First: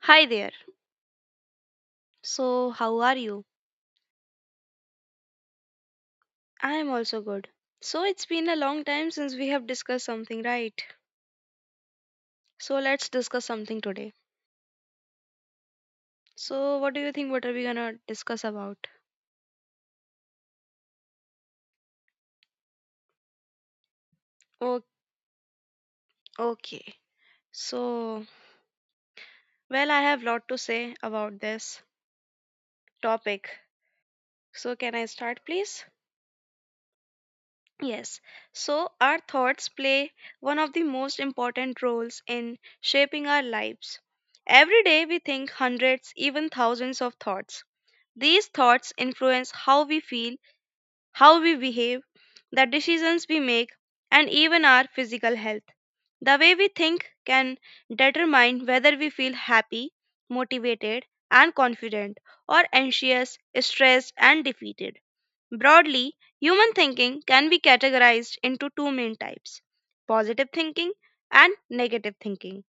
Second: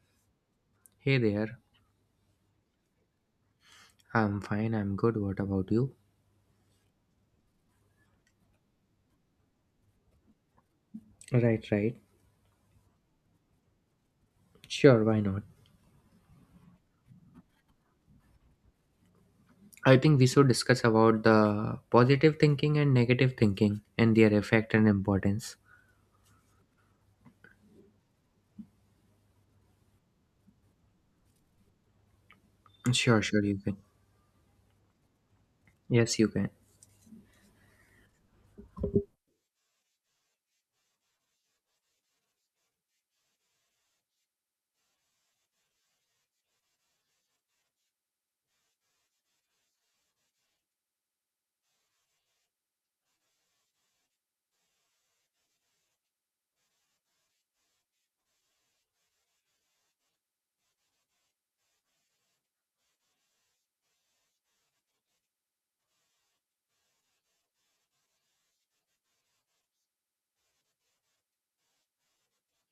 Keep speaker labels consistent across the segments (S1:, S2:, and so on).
S1: Hi there.
S2: Hey there.
S1: So, how are you?
S2: I'm fine. I'm good. What about you?
S1: I am also good. So, it's been a long time since we have discussed something, right?
S2: Right, right.
S1: So, let's discuss something today.
S2: Sure, why not?
S1: So, what do you think? What are we gonna discuss about?
S2: I think we should discuss about the positive thinking and negative thinking and their effect
S1: O-
S2: and importance.
S1: okay. So, well, I have lot to say about this
S2: Sure, sure, you
S1: topic.
S2: can.
S1: So, can I start, please?
S2: Yes, you can.
S1: Yes, so our thoughts play one of the most important roles in shaping our lives. Every day we think hundreds, even thousands of thoughts. These thoughts influence how we feel, how we behave, the decisions we make, and even our physical health. The way we think can determine whether we feel happy, motivated, and confident, or anxious, stressed, and defeated. Broadly, human thinking can be categorized into two main types: positive thinking and negative thinking.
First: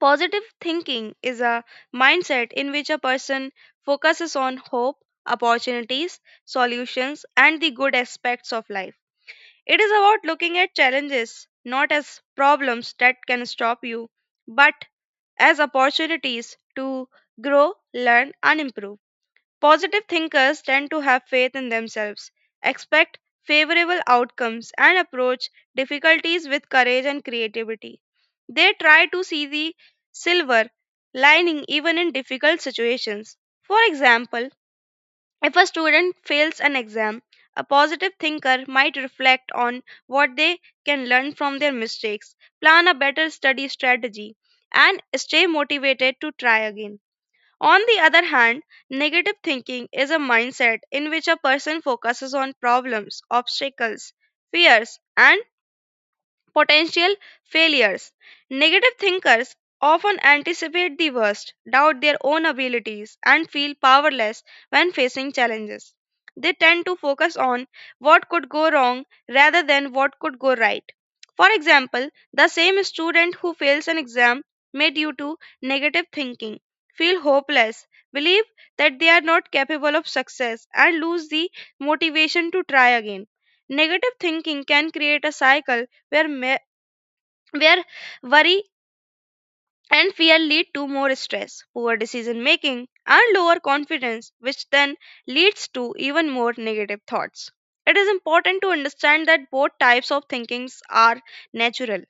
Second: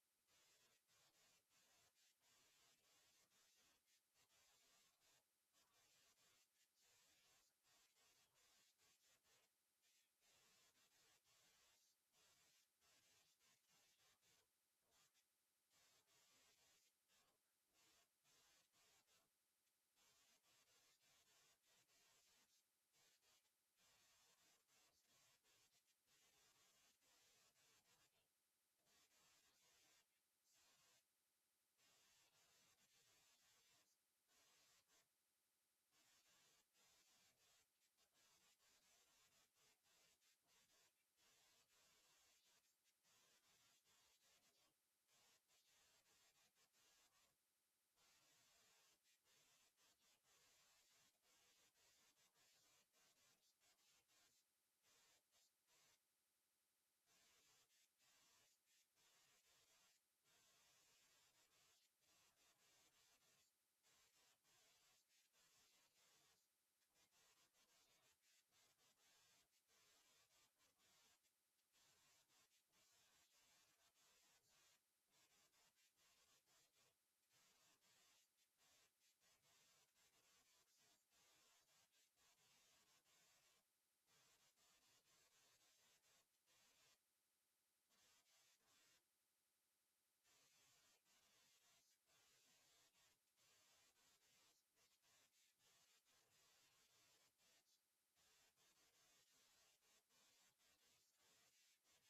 S1: Positive thinking is a mindset in which a person focuses on hope, opportunities, solutions, and the good aspects of life. It is about looking at challenges not as problems that can stop you, but as opportunities to grow, learn, and improve. Positive thinkers tend to have faith in themselves, expect favorable outcomes, and approach difficulties with courage and creativity. They try to see the silver lining even in difficult situations. For example, if a student fails an exam, a positive thinker might reflect on what they can learn from their mistakes, plan a better study strategy, and stay motivated to try again. On the other hand, negative thinking is a mindset in which a person focuses on problems, obstacles, fears, and potential failures. Negative thinkers often anticipate the worst, doubt their own abilities, and feel powerless when facing challenges. They tend to focus on what could go wrong rather than what could go right. For example, the same student who fails an exam may, due to negative thinking, feel hopeless, believe that they are not capable of success, and lose the motivation to try again. Negative thinking can create a cycle where, ma- where worry and fear lead to more stress, poor decision making, and lower confidence, which then leads to even more negative thoughts. It is important to understand that both types of thinkings are natural.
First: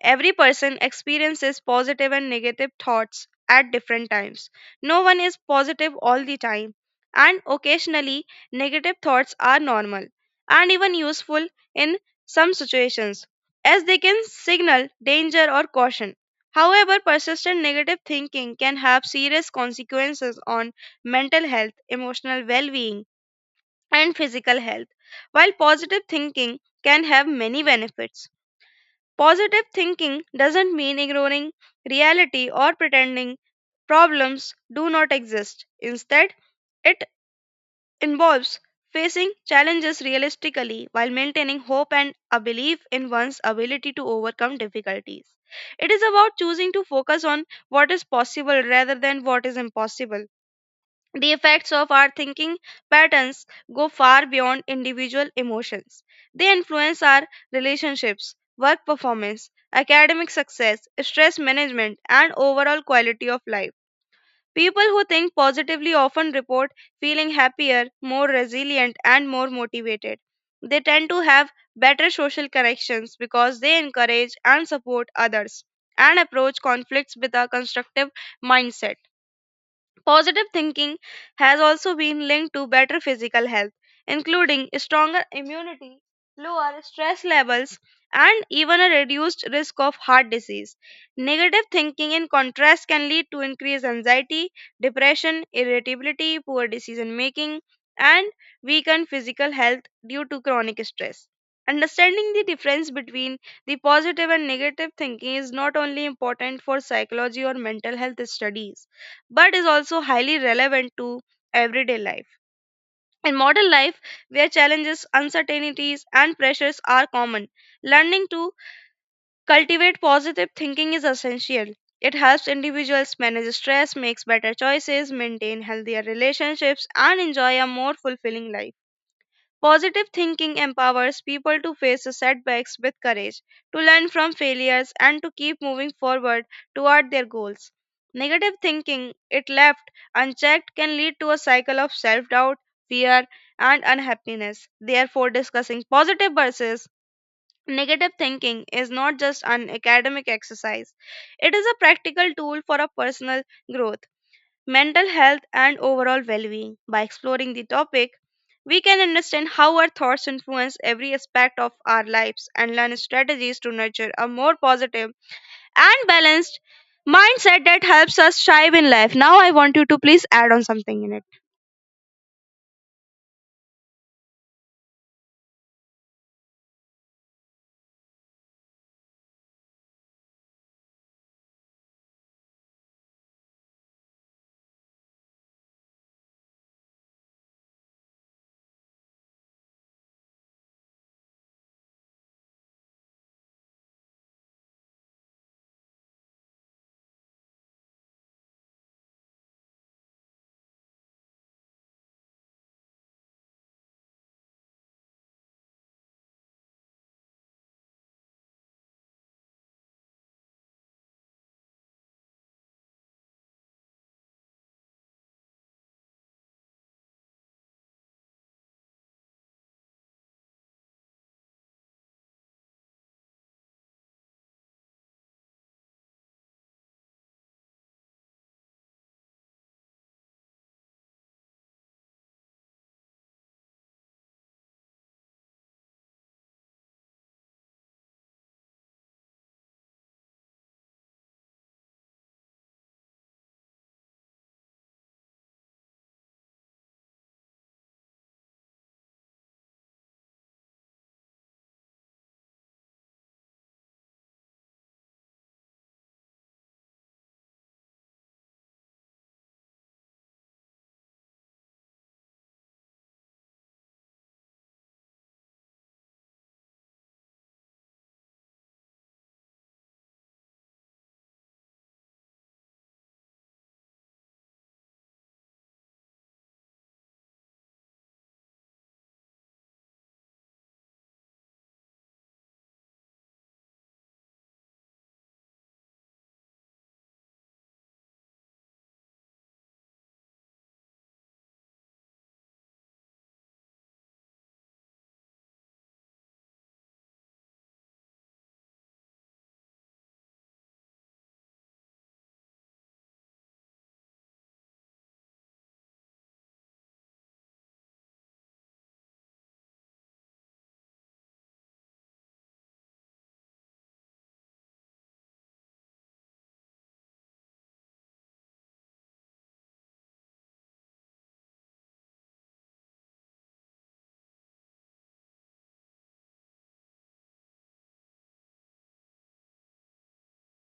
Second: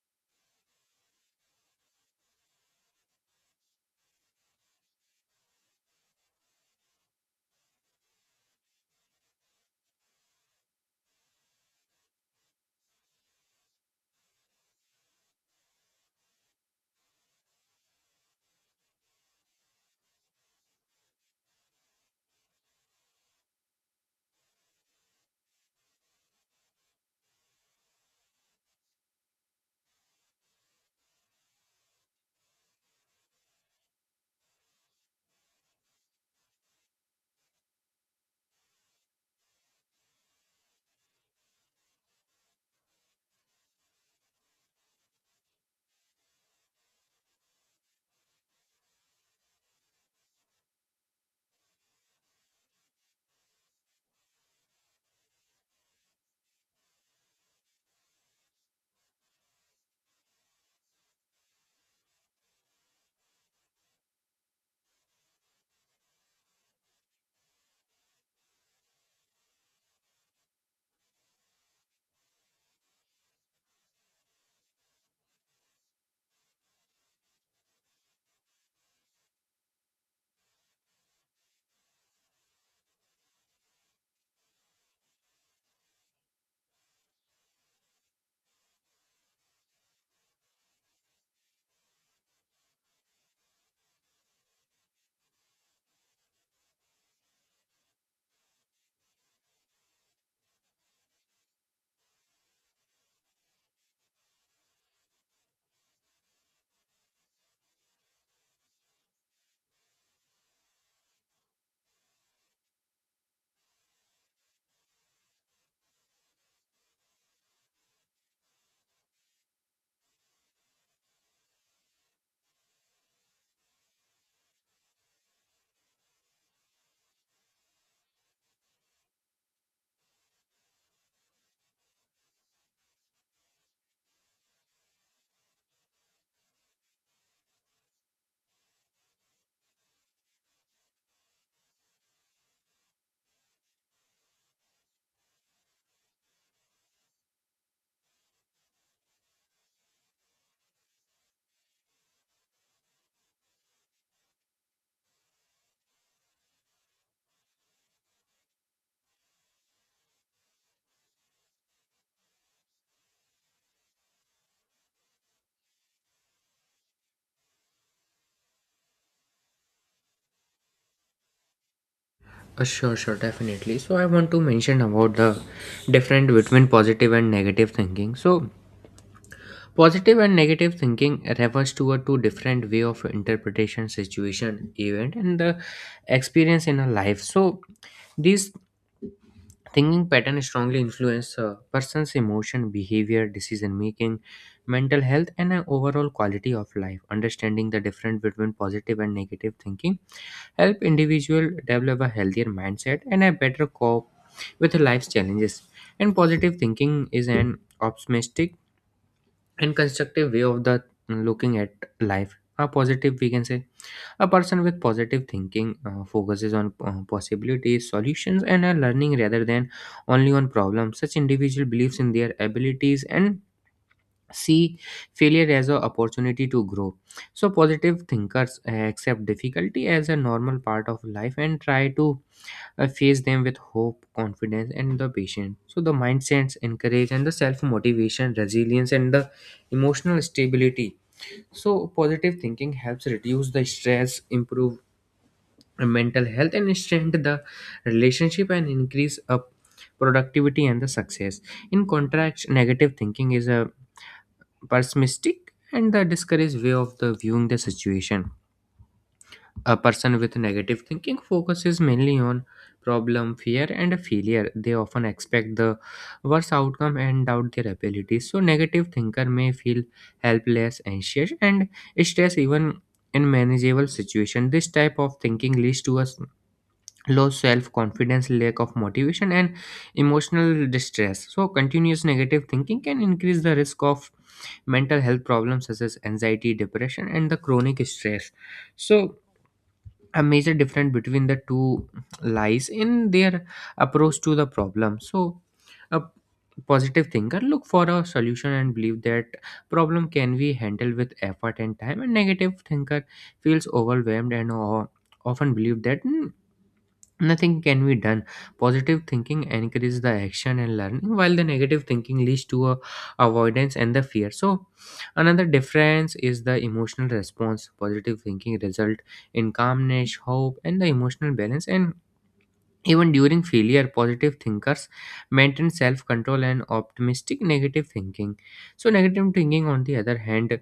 S1: Every person experiences positive and negative thoughts at different times. No one is positive all the time, and occasionally, negative thoughts are normal and even useful in some situations, as they can signal danger or caution. However, persistent negative thinking can have serious consequences on mental health, emotional well being, and physical health, while positive thinking can have many benefits. Positive thinking doesn't mean ignoring reality or pretending problems do not exist. Instead, it involves facing challenges realistically while maintaining hope and a belief in one's ability to overcome difficulties. It is about choosing to focus on what is possible rather than what is impossible. The effects of our thinking patterns go far beyond individual emotions. They influence our relationships, work performance, academic success, stress management, and overall quality of life. People who think positively often report feeling happier, more resilient, and more motivated. They tend to have better social connections because they encourage and support others and approach conflicts with a constructive mindset. Positive thinking has also been linked to better physical health, including stronger immunity, lower stress levels, and even a reduced risk of heart disease. Negative thinking, in contrast, can lead to increased anxiety, depression, irritability, poor decision making, and weakened physical health due to chronic stress. Understanding the difference between the positive and negative thinking is not only important for psychology or mental health studies, but is also highly relevant to everyday life. In modern life, where challenges, uncertainties, and pressures are common, learning to cultivate positive thinking is essential. It helps individuals manage stress, makes better choices, maintain healthier relationships, and enjoy a more fulfilling life. Positive thinking empowers people to face setbacks with courage, to learn from failures, and to keep moving forward toward their goals. Negative thinking, if left unchecked, can lead to a cycle of self doubt, fear, and unhappiness. Therefore, discussing positive versus negative thinking is not just an academic exercise, it is a practical tool for a personal growth, mental health, and overall well being. By exploring the topic, we can understand how our thoughts influence every aspect of our lives and learn strategies to nurture a more positive and balanced mindset that helps us thrive in life. Now, I want you to please add on something in it.
S2: Sure, sure, definitely. So I want to mention about the different between positive and negative thinking. So positive and negative thinking refers to a two different way of interpretation, situation, event, and the experience in a life. So these thinking pattern strongly influence a person's emotion, behavior, decision making, mental health, and an overall quality of life. Understanding the difference between positive and negative thinking help individual develop a healthier mindset and a better cope with life's challenges. And positive thinking is an optimistic and constructive way of the looking at life. A positive, we can say. A person with positive thinking focuses on possibilities, solutions, and learning rather than only on problems. Such individual believes in their abilities and see failure as an opportunity to grow. So, positive thinkers accept difficulty as a normal part of life and try to face them with hope, confidence, and the patience. So, the mindsets encourage and the self motivation, resilience, and the emotional stability. So, positive thinking helps reduce the stress, improve mental health and strengthen the relationship and increase up productivity and the success. In contrast, negative thinking is a pessimistic and the discouraged way of the viewing the situation. A person with negative thinking focuses mainly on problem, fear and failure. They often expect the worst outcome and doubt their abilities. So negative thinker may feel helpless, anxious and stress even in manageable situation. This type of thinking leads to us low self confidence, lack of motivation, and emotional distress. So, continuous negative thinking can increase the risk of mental health problems such as anxiety, depression, and the chronic stress. So, a major difference between the two lies in their approach to the problem. So, a positive thinker look for a solution and believe that problem can be handled with effort and time, and negative thinker feels overwhelmed and often believe that "Hmm, nothing can be done." Positive thinking encourages the action and learning, while the negative thinking leads to a avoidance and the fear. So another difference is the emotional response. Positive thinking result in calmness, hope and the emotional balance, and even during failure, positive thinkers maintain self control and optimistic. Negative thinking, so negative thinking, on the other hand,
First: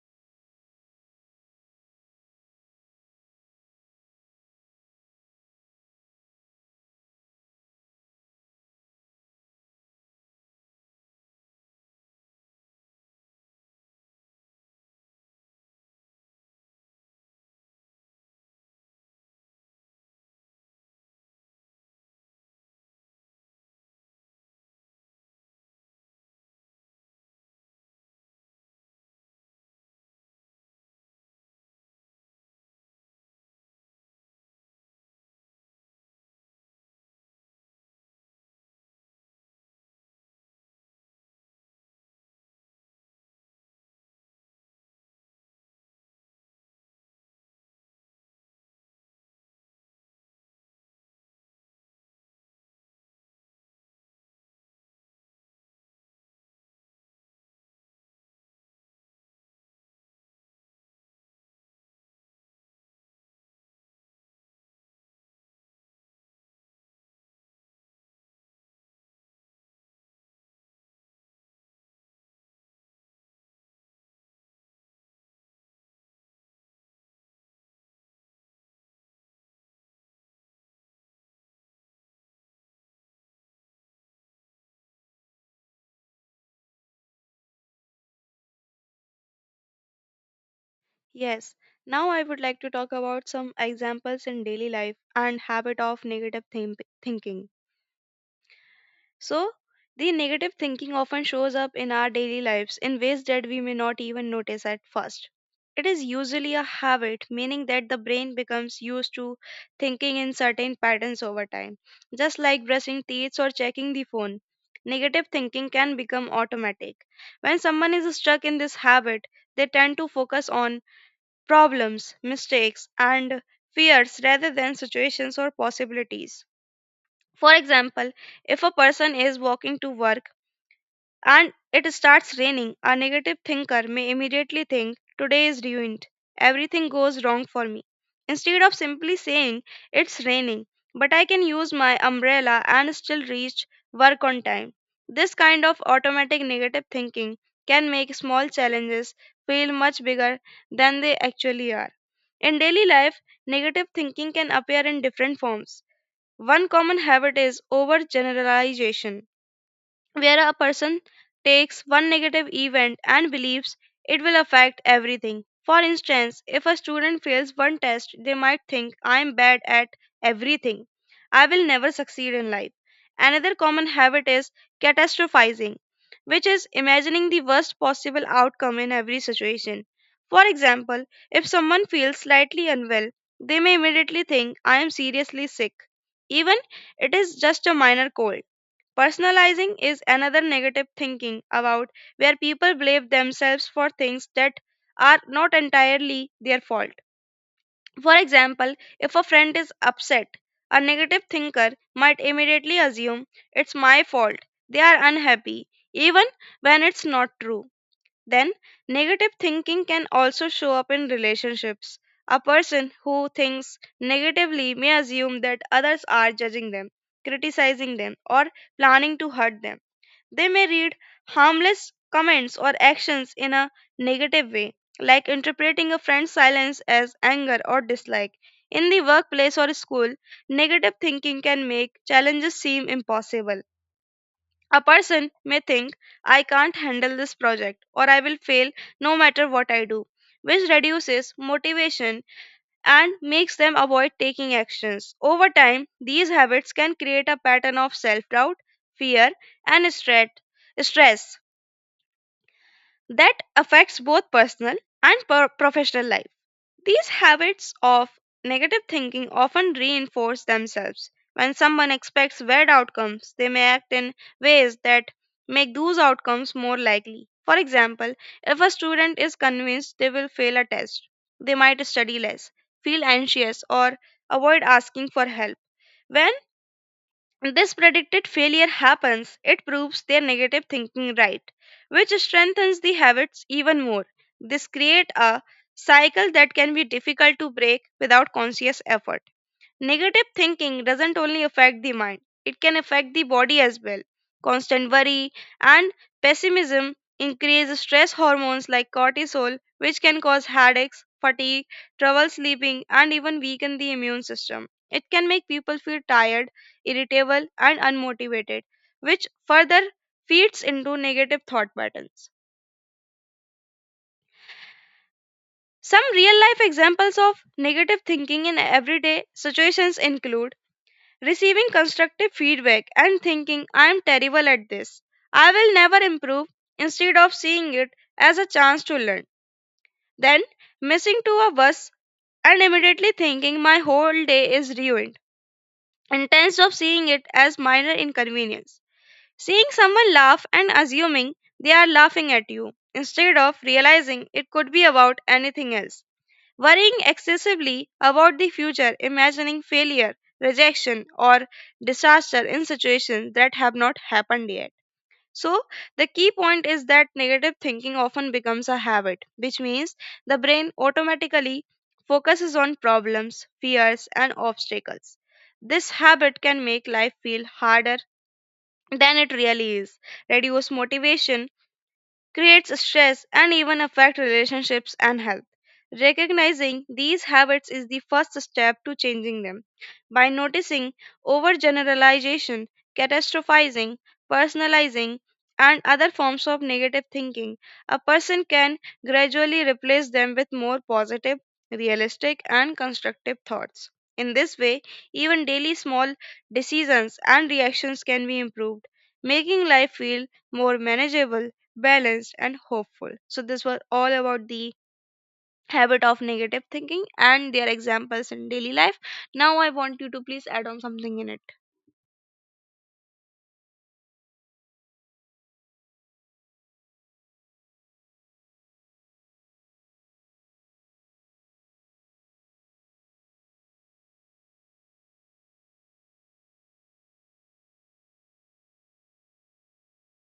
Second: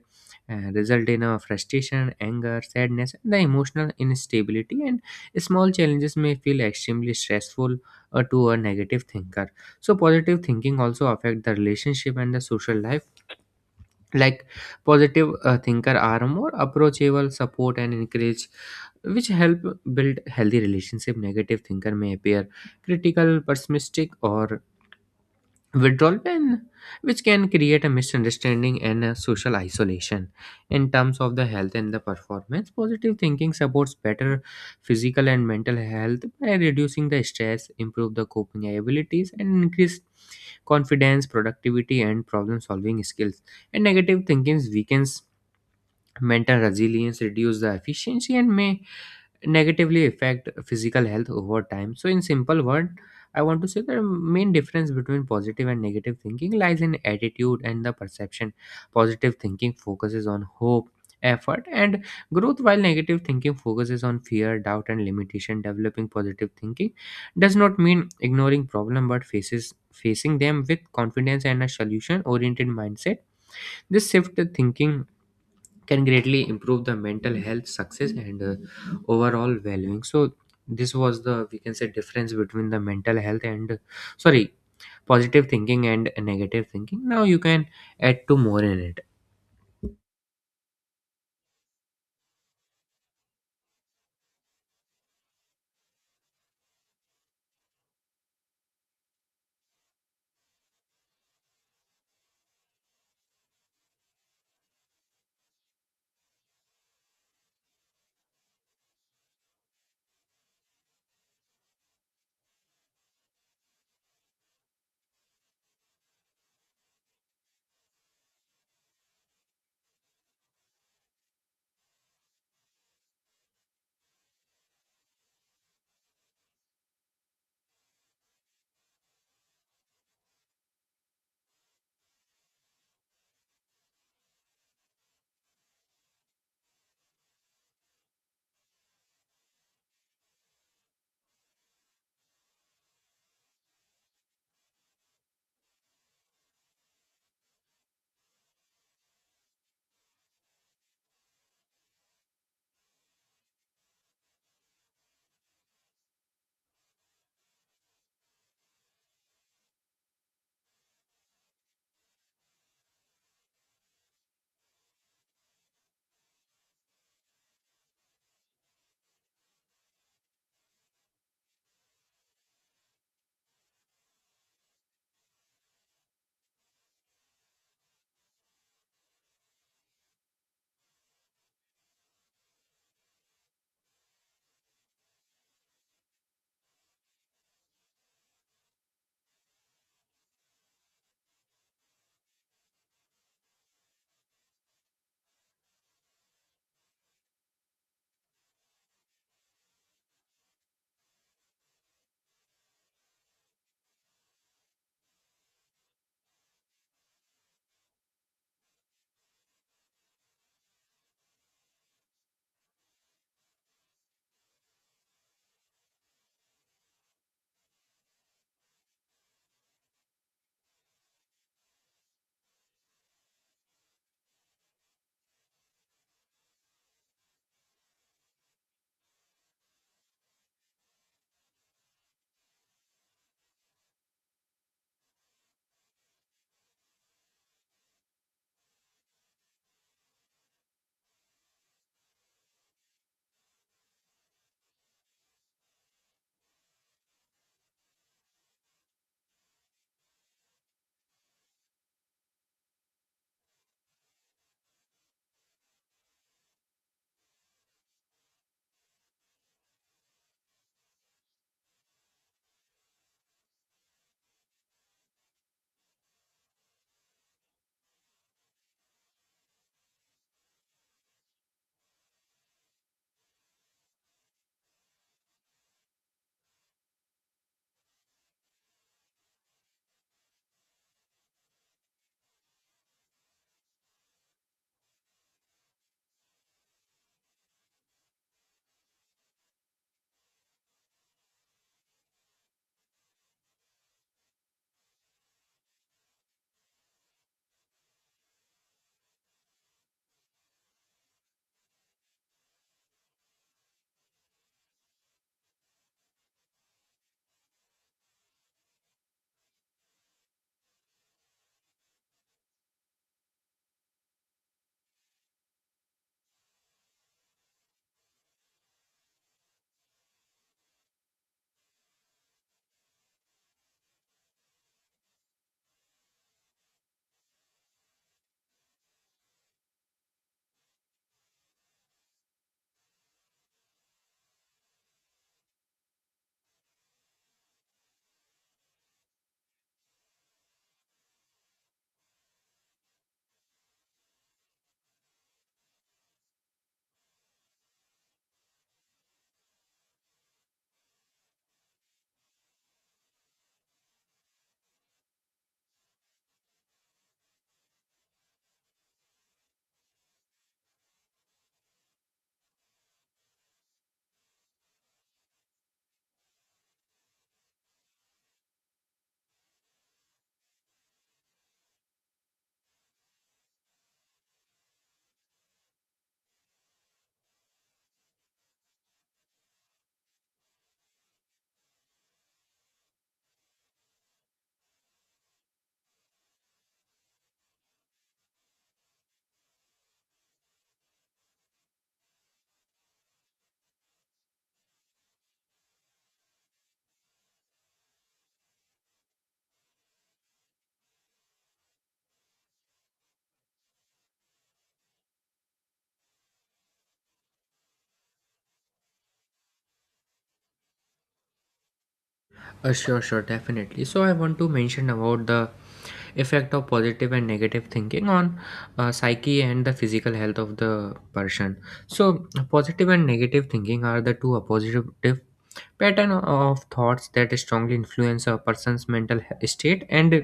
S2: result in a frustration, anger, sadness, and the emotional instability. And small challenges may feel extremely stressful to a negative thinker. So, positive thinking also affect the relationship and the social life. Like positive thinker are more approachable, support and encourage, which help build healthy relationship. Negative thinker may appear critical, pessimistic or withdrawal pen, which can create a misunderstanding and a social isolation. In terms of the health and the performance, positive thinking supports better physical and mental health by reducing the stress, improve the coping abilities and increase confidence, productivity and problem solving skills, and negative thinking weakens mental resilience, reduce the efficiency and may negatively affect physical health over time. So, in simple word, I want to say the main difference between positive and negative thinking lies in attitude and the perception. Positive thinking focuses on hope, effort, and growth, while negative thinking focuses on fear, doubt, and limitation. Developing positive thinking does not mean ignoring problem, but faces facing them with confidence and a solution-oriented mindset. This shift in thinking can greatly improve the mental health success and overall well-being. So this was the, we can say, difference between the mental health and, sorry, positive thinking and negative thinking. Now you can add two more in it.
S1: Yes. Now I would like to talk about some examples in daily life and habit of negative thinking. So, the negative thinking often shows up in our daily lives in ways that we may not even notice at first. It is usually a habit, meaning that the brain becomes used to thinking in certain patterns over time, just like brushing teeth or checking the phone. Negative thinking can become automatic. When someone is stuck in this habit, they tend to focus on problems, mistakes, and fears rather than situations or possibilities. For example, if a person is walking to work and it starts raining, a negative thinker may immediately think, "Today is ruined. Everything goes wrong for me." Instead of simply saying, "It's raining, but I can use my umbrella and still reach work on time." This kind of automatic negative thinking can make small challenges feel much bigger than they actually are. In daily life, negative thinking can appear in different forms. One common habit is overgeneralization, where a person takes one negative event and believes it will affect everything. For instance, if a student fails one test, they might think, "I am bad at everything. I will never succeed in life." Another common habit is catastrophizing, which is imagining the worst possible outcome in every situation. For example, if someone feels slightly unwell, they may immediately think, "I am seriously sick," even it is just a minor cold. Personalizing is another negative thinking about where people blame themselves for things that are not entirely their fault. For example, if a friend is upset, a negative thinker might immediately assume, "It's my fault, they are unhappy," even when it's not true. Then, negative thinking can also show up in relationships. A person who thinks negatively may assume that others are judging them, criticizing them, or planning to hurt them. They may read harmless comments or actions in a negative way, like interpreting a friend's silence as anger or dislike. In the workplace or school, negative thinking can make challenges seem impossible. A person may think, "I can't handle this project," or "I will fail no matter what I do," which reduces motivation and makes them avoid taking actions. Over time, these habits can create a pattern of self doubt, fear, and stress that affects both personal and professional life. These habits of negative thinking often reinforce themselves. When someone expects bad outcomes, they may act in ways that make those outcomes more likely. For example, if a student is convinced they will fail a test, they might study less, feel anxious, or avoid asking for help. When this predicted failure happens, it proves their negative thinking right, which strengthens the habits even more. This creates a cycle that can be difficult to break without conscious effort. Negative thinking doesn't only affect the mind, it can affect the body as well. Constant worry and pessimism increase stress hormones like cortisol, which can cause headaches, fatigue, trouble sleeping, and even weaken the immune system. It can make people feel tired, irritable, and unmotivated, which further feeds into negative thought patterns. Some real life examples of negative thinking in everyday situations include receiving constructive feedback and thinking, "I am terrible at this. I will never improve," instead of seeing it as a chance to learn. Then, missing to a bus and immediately thinking my whole day is ruined, instead of seeing it as minor inconvenience. Seeing someone laugh and assuming they are laughing at you, instead of realizing it could be about anything else. Worrying excessively about the future, imagining failure, rejection, or disaster in situations that have not happened yet. So, the key point is that negative thinking often becomes a habit, which means the brain automatically focuses on problems, fears, and obstacles. This habit can make life feel harder than it really is, reduce motivation, creates stress, and even affect relationships and health. Recognizing these habits is the first step to changing them. By noticing overgeneralization, catastrophizing, personalizing, and other forms of negative thinking, a person can gradually replace them with more positive, realistic, and constructive thoughts. In this way, even daily small decisions and reactions can be improved, making life feel more manageable, balanced, and hopeful. So, this was all about the habit of negative thinking and their examples in daily life. Now, I want you to please add on something in it.
S2: Sure, sure, definitely. So I want to mention about the effect of positive and negative thinking on psyche and the physical health of the person. So positive and negative thinking are the two opposite pattern of thoughts that strongly influence a person's state and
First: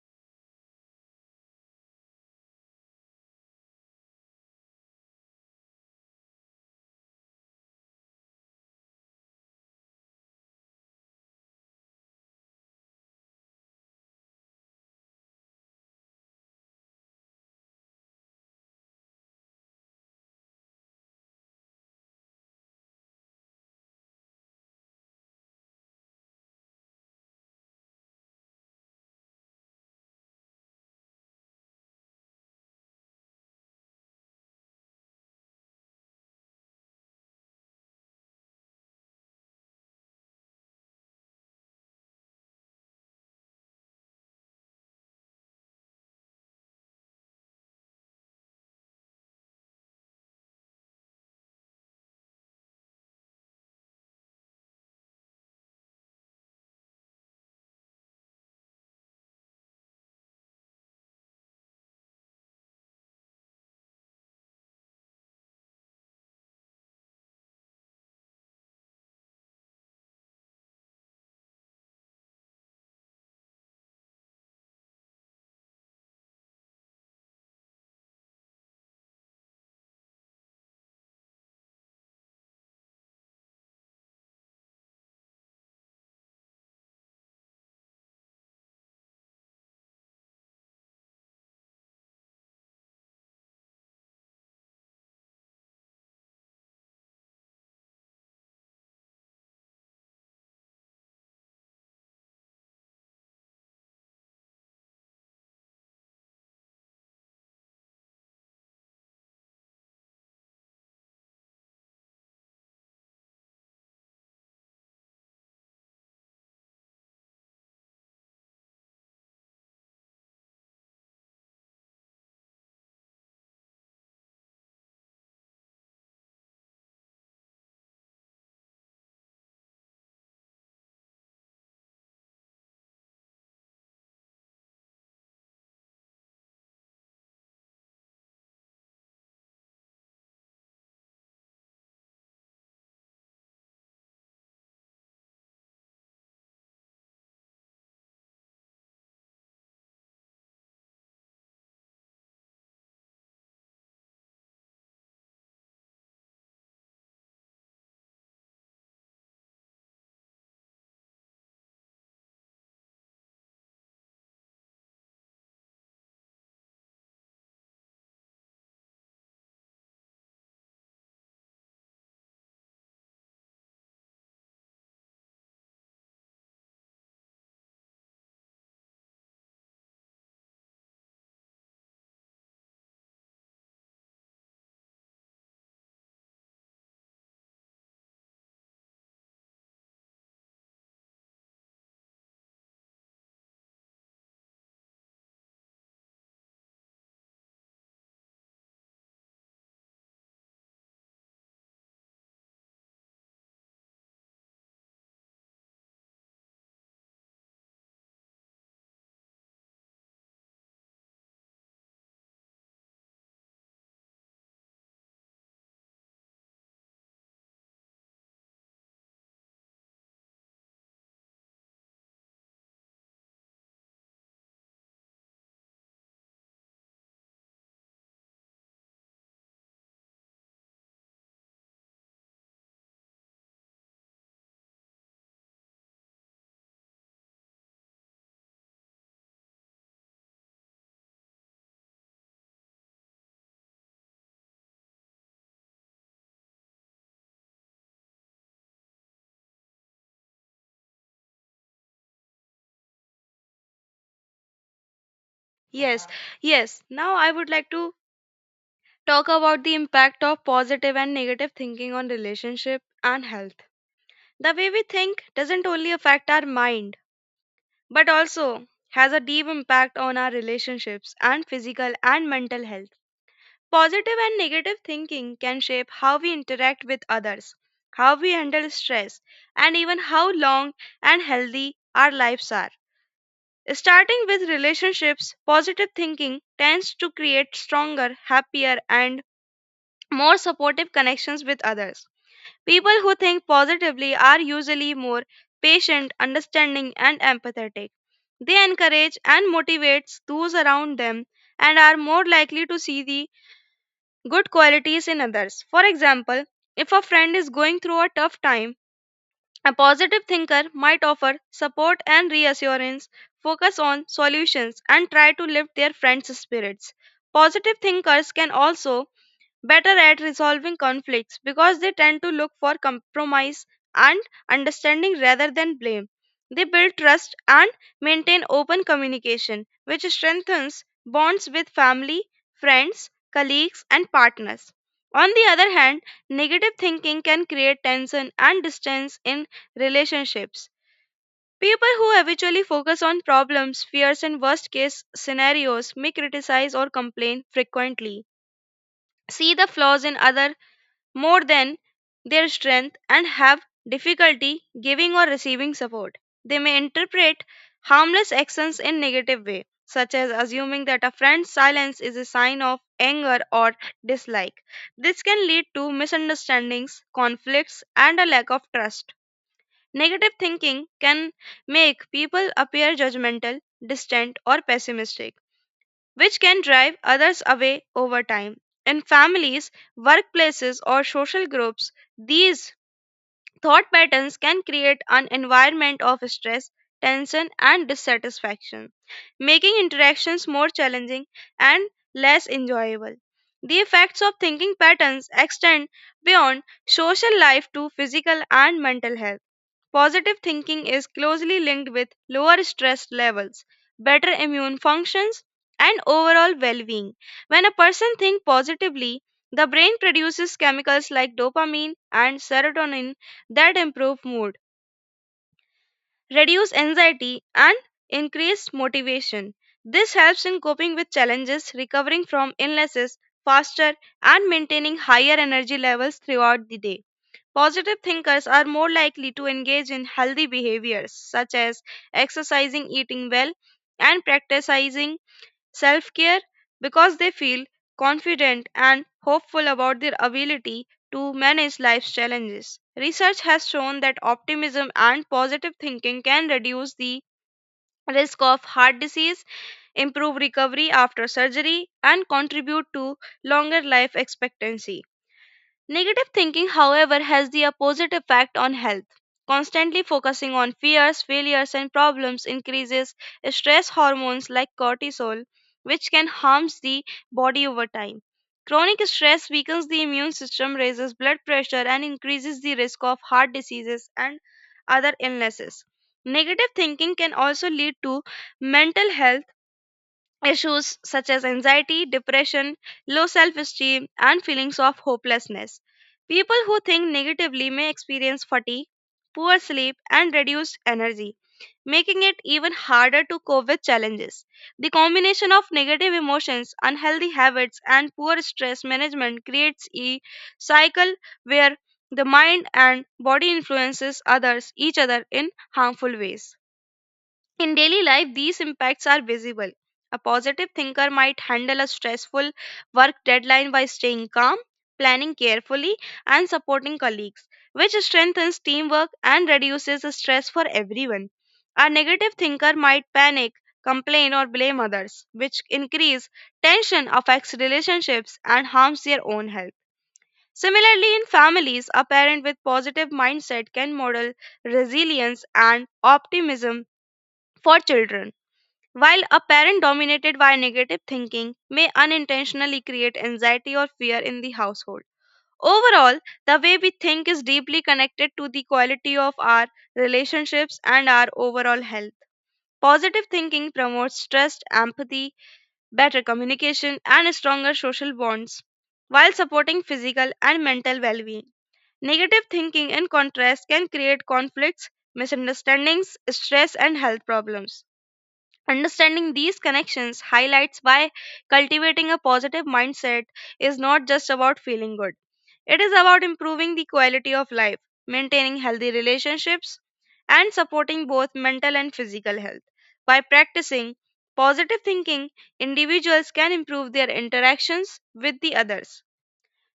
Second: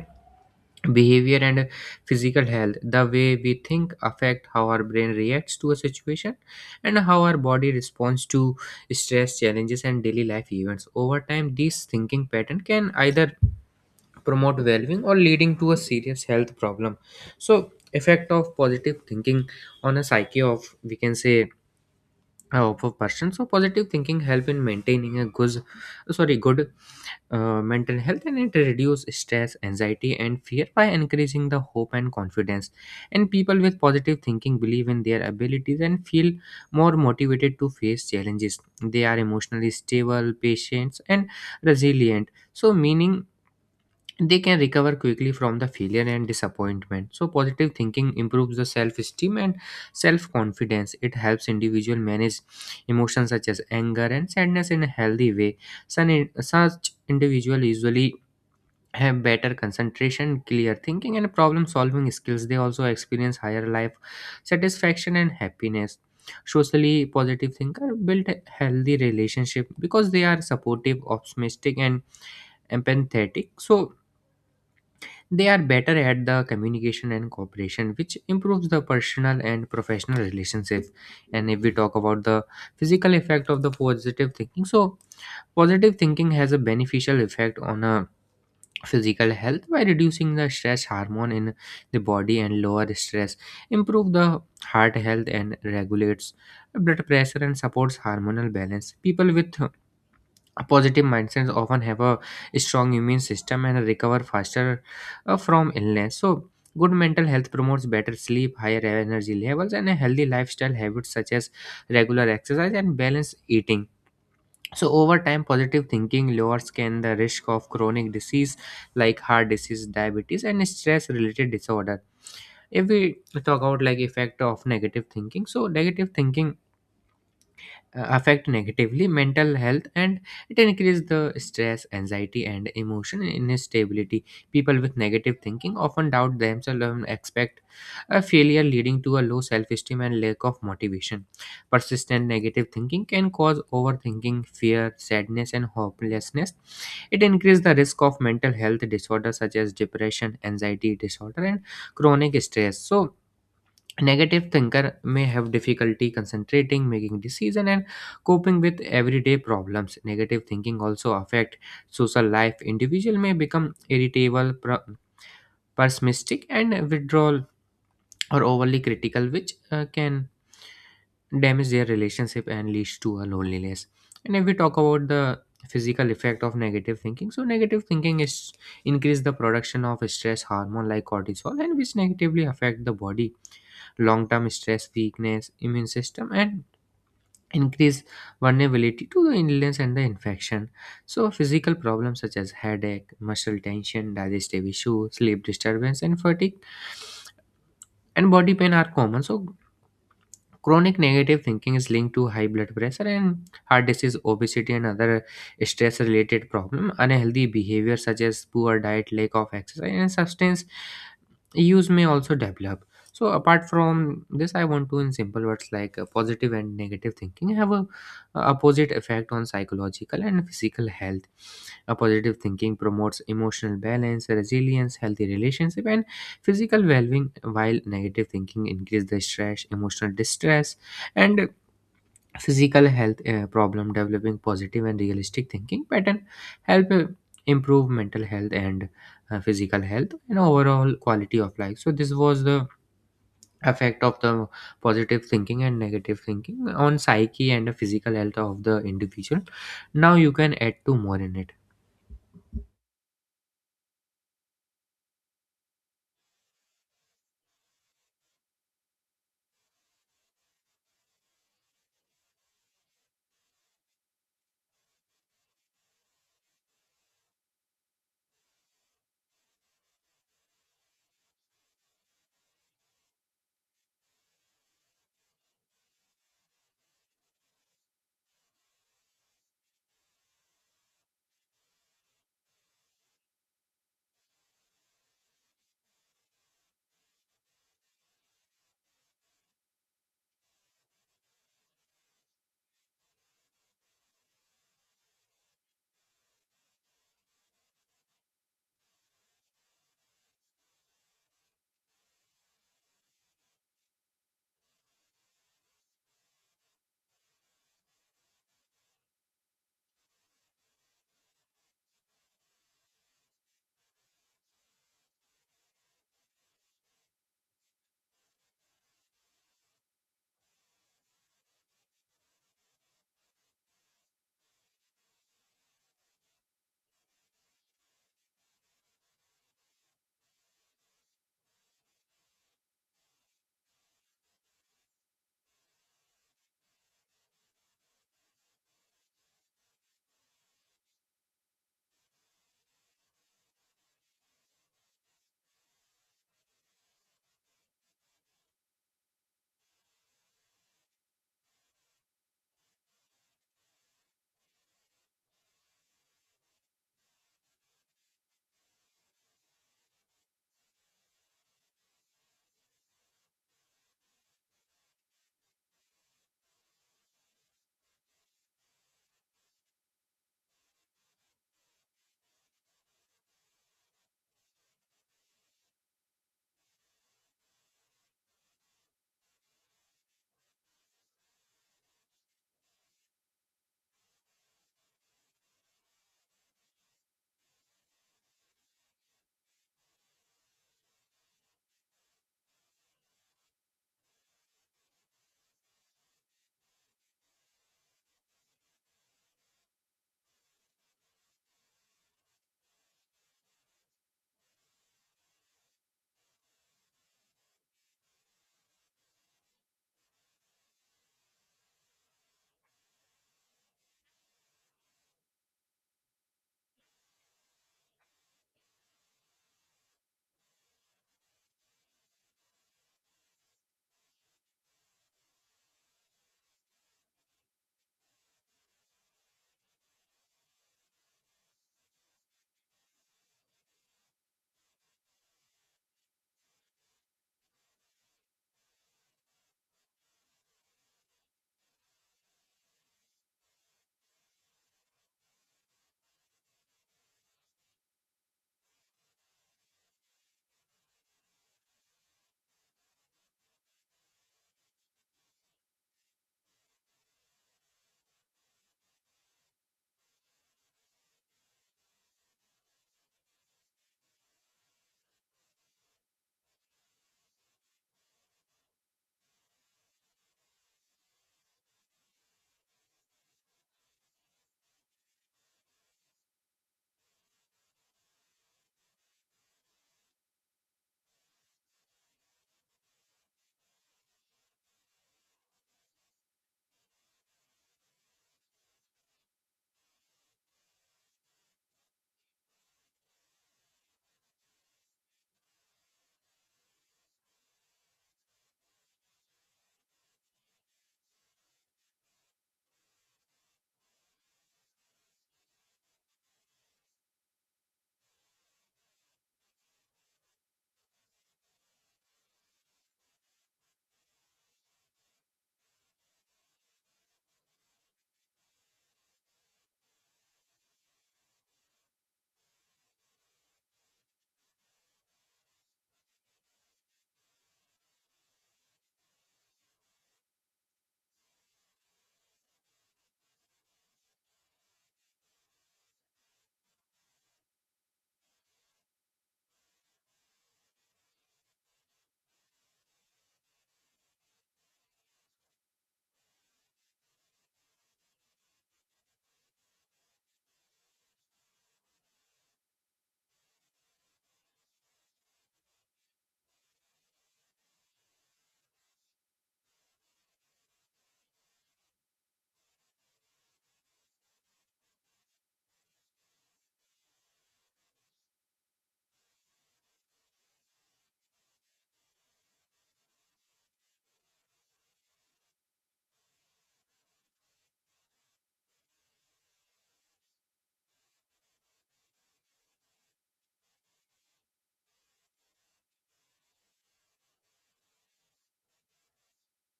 S2: behavior and physical health. The way we think affect how our brain reacts to a situation and how our body responds to stress, challenges and daily life events. Over time, these thinking pattern can either promote well-being or leading to a serious health problem. So effect of positive thinking on a psyche of, we can say, of a person. So positive thinking help in maintaining a good, sorry, good mental health, and it reduces stress, anxiety and fear by increasing the hope and confidence. And people with positive thinking believe in their abilities and feel more motivated to face challenges. They are emotionally stable, patient and resilient, so meaning they can recover quickly from the failure and disappointment. So positive thinking improves the self esteem and self confidence. It helps individual manage emotions such as anger and sadness in a healthy way. Such individual usually have better concentration, clear thinking and problem solving skills. They also experience higher life satisfaction and happiness. Socially, positive thinker build a healthy relationship because they are supportive, optimistic and empathetic. So they are better at the communication and cooperation, which improves the personal and professional relationships. And if we talk about the physical effect of the positive thinking, so positive thinking has a beneficial effect on a physical health by reducing the stress hormone in the body, and lower stress, improve the heart health and regulates blood pressure and supports hormonal balance. People with positive mindsets often have a strong immune system and recover faster from illness. So good mental health promotes better sleep, higher energy levels and a healthy lifestyle habits such as regular exercise and balanced eating. So over time, positive thinking lowers can the risk of chronic disease like heart disease, diabetes and stress related disorder. If we talk about like effect of negative thinking, so negative thinking affect negatively mental health, and it increases the stress, anxiety and emotion instability. People with negative thinking often doubt themselves and expect a failure, leading to a low self-esteem and lack of motivation. Persistent negative thinking can cause overthinking, fear, sadness and hopelessness. It increases the risk of mental health disorders such as depression, anxiety disorder and chronic stress. So negative thinker may have difficulty concentrating, making decision and coping with everyday problems. Negative thinking also affect social life. Individual may become irritable, pessimistic and withdrawal or overly critical, which can damage their relationship and leads to a loneliness. And if we talk about the physical effect of negative thinking, so negative thinking is increase the production of stress hormone like cortisol, and which negatively affect the body. Long-term stress, weakness, immune system, and increase vulnerability to the illness and the infection. So physical problems such as headache, muscle tension, digestive issues, sleep disturbance, and fatigue and body pain are common. So chronic negative thinking is linked to high blood pressure and heart disease, obesity, and other stress related problems. Unhealthy behavior, such as poor diet, lack of exercise, and substance use, may also develop. So, apart from this, I want to, in simple words, like positive and negative thinking have a opposite effect on psychological and physical health. A positive thinking promotes emotional balance, resilience, healthy relationship, and physical well-being, while negative thinking increase the stress, emotional distress, and physical health problem. Developing positive and realistic thinking pattern help improve mental health and physical health and overall quality of life. So this was the effect of the positive thinking and negative thinking on psyche and the physical health of the individual. Now you can add two more in it.
S1: Yes, yes. Now, I would like to talk about the impact of positive and negative thinking on relationship and health. The way we think doesn't only affect our mind, but also has a deep impact on our relationships and physical and mental health. Positive and negative thinking can shape how we interact with others, how we handle stress, and even how long and healthy our lives are. Starting with relationships, positive thinking tends to create stronger, happier, and more supportive connections with others. People who think positively are usually more patient, understanding, and empathetic. They encourage and motivate those around them and are more likely to see the good qualities in others. For example, if a friend is going through a tough time, a positive thinker might offer support and reassurance, focus on solutions, and try to lift their friends' spirits. Positive thinkers can also better at resolving conflicts because they tend to look for compromise and understanding rather than blame. They build trust and maintain open communication, which strengthens bonds with family, friends, colleagues, and partners. On the other hand, negative thinking can create tension and distance in relationships. People who habitually focus on problems, fears, and worst case scenarios may criticize or complain frequently, see the flaws in other more than their strength, and have difficulty giving or receiving support. They may interpret harmless actions in negative way, such as assuming that a friend's silence is a sign of anger or dislike. This can lead to misunderstandings, conflicts, and a lack of trust. Negative thinking can make people appear judgmental, distant, or pessimistic, which can drive others away over time. In families, workplaces, or social groups, these thought patterns can create an environment of stress, tension, and dissatisfaction, making interactions more challenging and less enjoyable. The effects of thinking patterns extend beyond social life to physical and mental health. Positive thinking is closely linked with lower stress levels, better immune functions, and overall well being. When a person thinks positively, the brain produces chemicals like dopamine and serotonin that improve mood, reduce anxiety, and increase motivation. This helps in coping with challenges, recovering from illnesses faster, and maintaining higher energy levels throughout the day. Positive thinkers are more likely to engage in healthy behaviors such as exercising, eating well, and practicing self care because they feel confident and hopeful about their ability to manage life's challenges. Research has shown that optimism and positive thinking can reduce the risk of heart disease, improve recovery after surgery, and contribute to longer life expectancy. Negative thinking, however, has the opposite effect on health. Constantly focusing on fears, failures, and problems increases stress hormones like cortisol, which can harm the body over time. Chronic stress weakens the immune system, raises blood pressure, and increases the risk of heart diseases and other illnesses. Negative thinking can also lead to mental health issues such as anxiety, depression, low self esteem, and feelings of hopelessness. People who think negatively may experience fatigue, poor sleep, and reduced energy, making it even harder to cope with challenges. The combination of negative emotions, unhealthy habits, and poor stress management creates a cycle where the mind and body influences others each other in harmful ways. In daily life, these impacts are visible. A positive thinker might handle a stressful work deadline by staying calm, planning carefully, and supporting colleagues, which strengthens teamwork and reduces the stress for everyone. A negative thinker might panic, complain, or blame others, which increase tension, affects relationships, and harms their own health. Similarly, in families, a parent with positive mindset can model resilience and optimism for children, while a parent dominated by negative thinking may unintentionally create anxiety or fear in the household. Overall, the way we think is deeply connected to the quality of our relationships and our overall health. Positive thinking promotes trust, empathy, better communication, and stronger social bonds while supporting physical and mental well being. Negative thinking, in contrast, can create conflicts, misunderstandings, stress, and health problems. Understanding these connections highlights why cultivating a positive mindset is not just about feeling good. It is about improving the quality of life, maintaining healthy relationships, and supporting both mental and physical health. By practicing positive thinking, individuals can improve their interactions with the others,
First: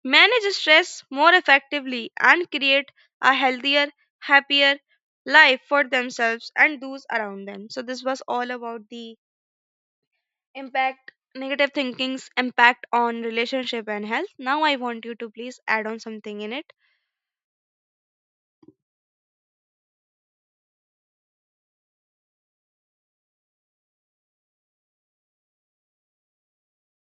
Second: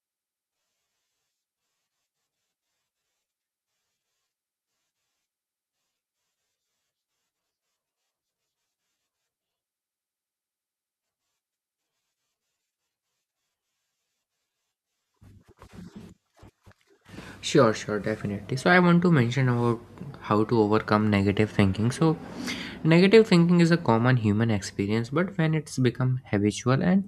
S1: manage stress more effectively, and create a healthier, happier life for themselves and those around them. So, this was all about the impact, negative thinking's impact on relationship and health. Now I want you to please add on something in it.
S2: Sure, sure, definitely. So I want to mention about how to overcome negative thinking. So negative thinking is a common human experience, but when it's become habitual and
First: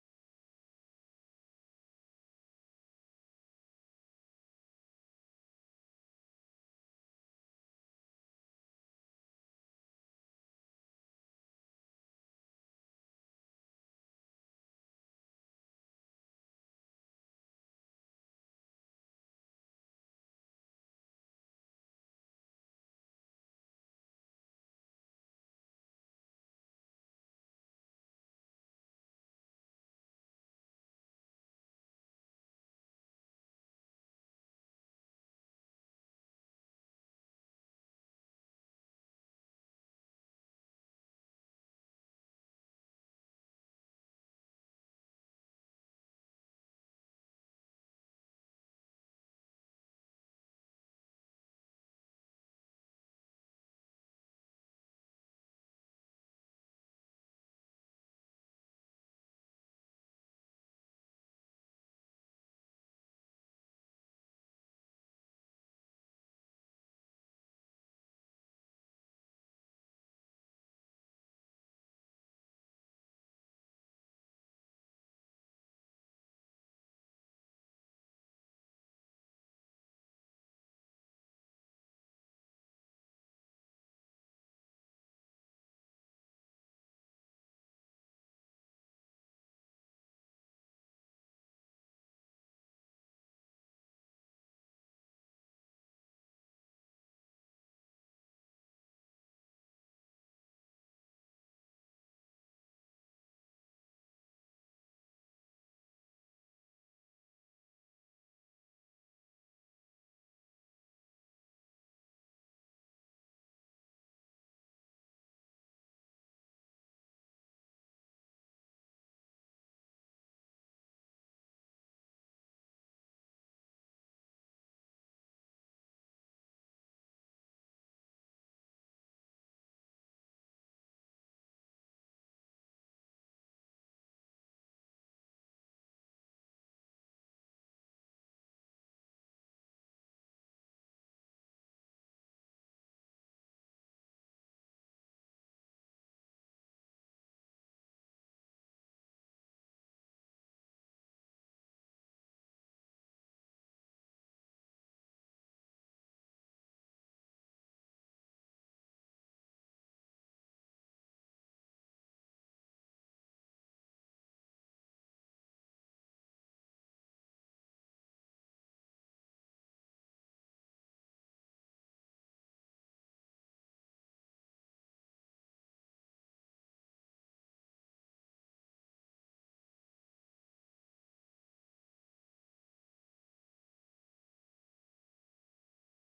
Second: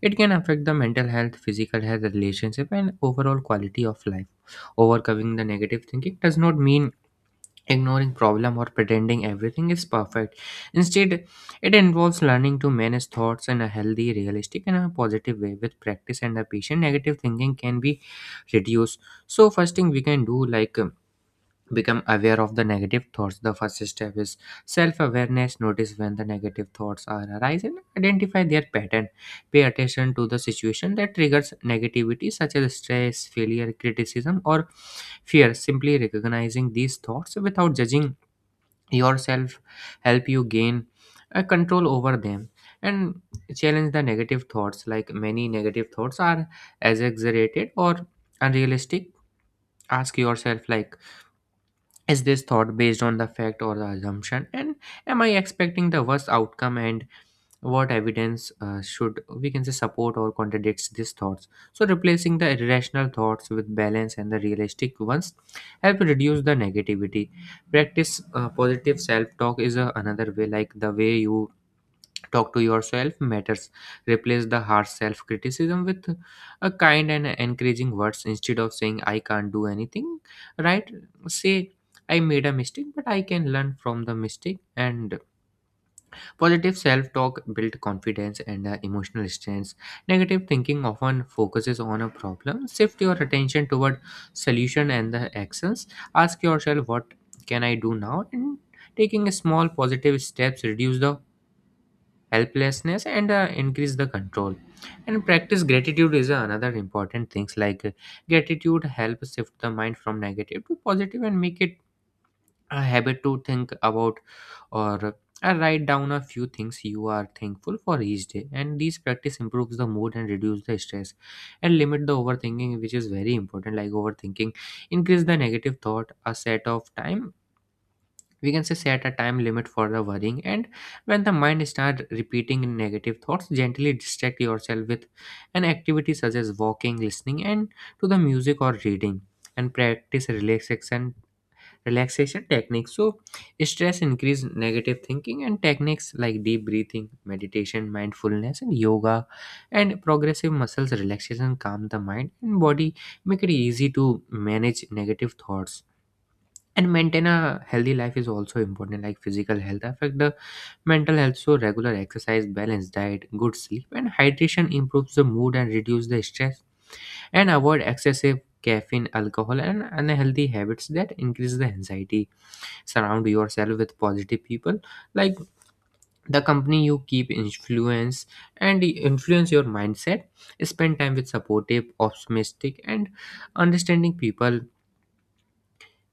S2: it can affect the mental health, physical health, relationship and overall quality of life. Overcoming the negative thinking does not mean ignoring problem or pretending everything is perfect. Instead, it involves learning to manage thoughts in a healthy, realistic, and a positive way. With practice and the patient, negative thinking can be reduced. So, first thing we can do, like become aware of the negative thoughts. The first step is self-awareness. Notice when the negative thoughts are arise and identify their pattern. Pay attention to the situation that triggers negativity, such as stress, failure, criticism, or fear. Simply recognizing these thoughts without judging yourself help you gain a control over them. And challenge the negative thoughts, like many negative thoughts are exaggerated or unrealistic. Ask yourself like, is this thought based on the fact or the assumption, and am I expecting the worst outcome, and what evidence should, we can say, support or contradicts these thoughts. So replacing the irrational thoughts with balance and the realistic ones help reduce the negativity. Practice positive self-talk is another way, like the way you talk to yourself matters. Replace the harsh self-criticism with a kind and encouraging words. Instead of saying "I can't do anything right," say "I made a mistake but I can learn from the mistake." And positive self talk builds confidence and emotional strength. Negative thinking often focuses on a problem. Shift your attention toward solution and the actions. Ask yourself, what can I do now? And taking small positive steps reduce the helplessness and increase the control. And practice gratitude is another important things, like gratitude helps shift the mind from negative to positive, and make it a habit to think about, or write down a few things you are thankful for each day, and these practice improves the mood and reduce the stress. And limit the overthinking, which is very important, like overthinking increase the negative thought. A set of time, we can say, set a time limit for the worrying, and when the mind start repeating negative thoughts, gently distract yourself with an activity such as walking, listening and to the music or reading. And practice relaxation techniques. So stress increase negative thinking, and techniques like deep breathing, meditation, mindfulness and yoga and progressive muscles relaxation calm the mind and body, make it easy to manage negative thoughts. And maintain a healthy life is also important, like physical health affect the mental health. So regular exercise, balanced diet, good sleep and hydration improves the mood and reduce the stress, and avoid excessive caffeine, alcohol, and unhealthy habits that increase the anxiety. Surround yourself with positive people, like the company you keep influence and influence your mindset. Spend time with supportive, optimistic, and understanding people.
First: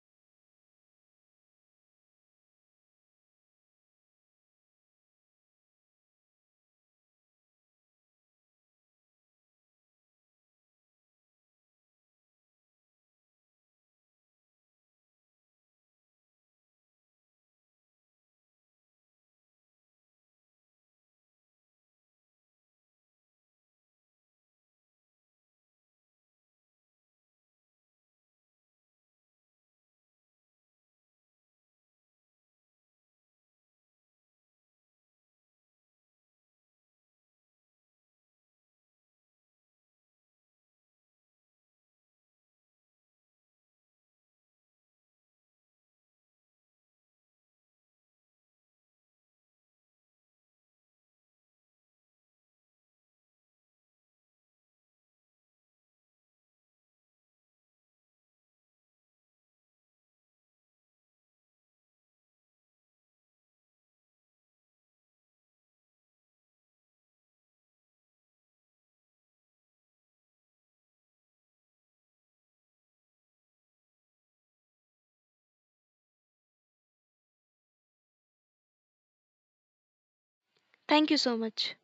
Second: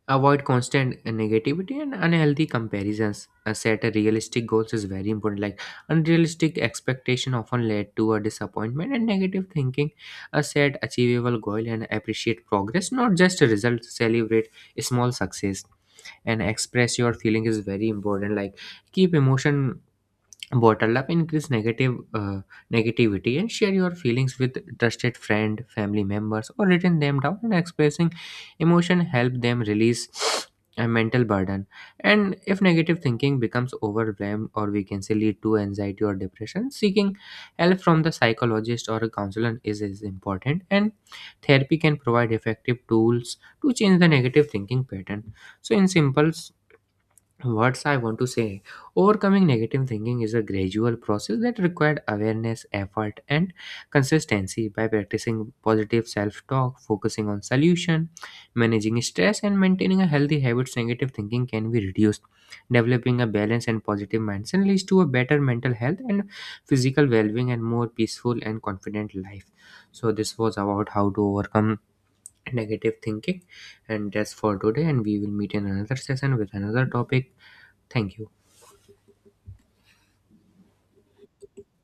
S2: Avoid constant negativity and unhealthy comparisons. Set a realistic goals is very important. Like unrealistic expectation often led to a disappointment and negative thinking. Set achievable goal and appreciate progress, not just a result. Celebrate small success, and express your feeling is very important. Like keep emotion bottle up increase negative negativity, and share your feelings with trusted friend, family members or written them down, and expressing emotion help them release a mental burden. And if negative thinking becomes overwhelmed, or we can say lead to anxiety or depression, seeking help from the psychologist or a counselor is important, and therapy can provide effective tools to change the negative thinking pattern. So in simple, what's I want to say? Overcoming negative thinking is a gradual process that required awareness, effort, and consistency. By practicing positive self-talk, focusing on solution, managing stress, and maintaining a healthy habits, negative thinking can be reduced. Developing a balanced and positive mindset leads to a better mental health and physical well-being and more peaceful and confident life. So this was about how to overcome negative thinking, and that's for today, and we will meet in another session with another topic. Thank you.
S1: Thank you so much.